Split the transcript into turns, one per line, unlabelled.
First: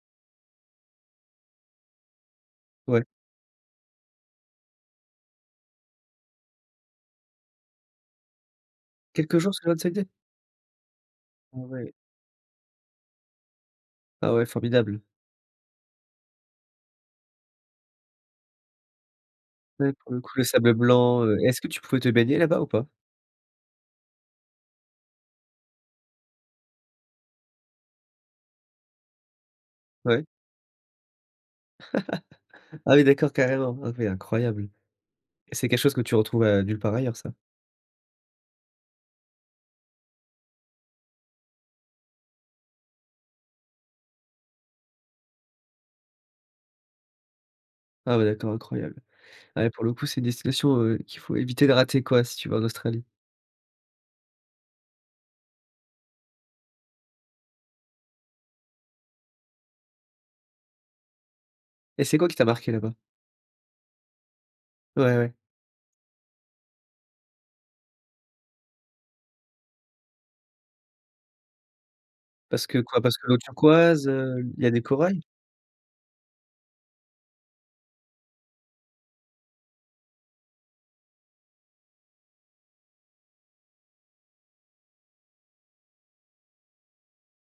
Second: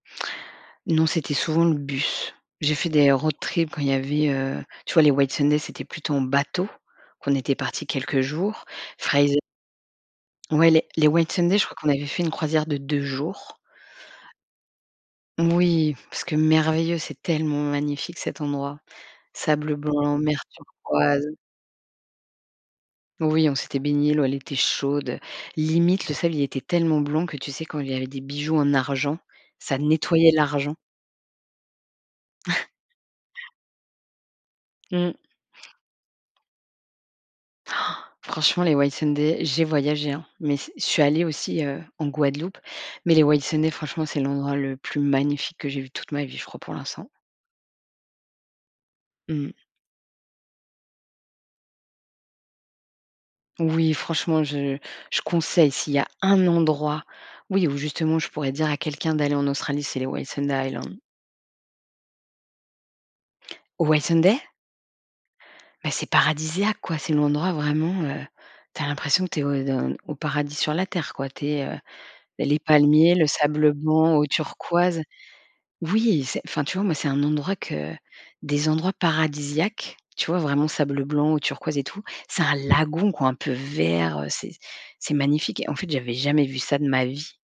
Non, c'était souvent le bus. J'ai fait
Ouais.
des road trip quand il y avait, heu, tu vois les Whitsunday, c'était plutôt en bateau, qu'on était parti quelques jours. Fraize
Quelques jours sur Whitsunday?
Ouais les les Whitsunday,
Ah
je crois qu'on
ouais.
avait fait une croisière de 2 jours.
Ah ouais formidable.
Moui, parce que merveilleux, c'est tellement magnifique cet endroit, sable
Ouais pour
blanc,
le coup,
mer
le sable blanc,
turquoise
heu, est-ce que tu pouvais te baigner là-bas ou pas?
Oui, on s'était baignés, l'eau, elle était chaude. Limite, le sable, il était tellement blanc que, tu sais, quand il y avait des bijoux en argent, ça
Ouais.
nettoyait l'argent.
Ah oui d'accord carrément. OK incroyable
Mmh.
et c'est quelque chose que tu retrouves, heu, nulle part ailleurs ça?
Oh! Franchement, les Whitsunday, j'ai voyagé hein, mais ce je suis allée aussi, heu en Guadeloupe. Mais les Whitsunday franchement, c'est l'endroit le plus magnifique que j'ai vu toute ma vie, je crois, pour l'instant.
Ah ouais d'accord, incroyable.
Mmh.
Ouais pour le coup, c'est une destination qu'il faut éviter de rater quoi si tu vas en Australie?
Oui, franchement, je je conseille. S'il y a un endroit oui, où justement, je pourrais dire à quelqu'un d'aller en Australie, c'est les Whitsunday Island.
Et c'est quoi qui t'a marquée là-bas?
Whitsunday?
Ouais, ouais.
Mais c'est paradisiaque quoi! C'est l'endroit vraiment, heu, tu as l'impression que tu es au de au paradis sur la terre quoi. Tu es heu, les
Parce que quoi?
palmiers,
Parce
le
que l'eau
sable
turquoise,
blanc, eau
heu, il y a des
turquoise
corails?
oui c'est, enfin, tu vois? Moi, c'est un endroit que des endroits paradisiaques. Tu vois? Vraiment sable blanc ou turquoise et tout, c'est un lagon quoi un peu vert, heu, c'est c'est magnifique et en fait, j'avais jamais vu ça de ma vie.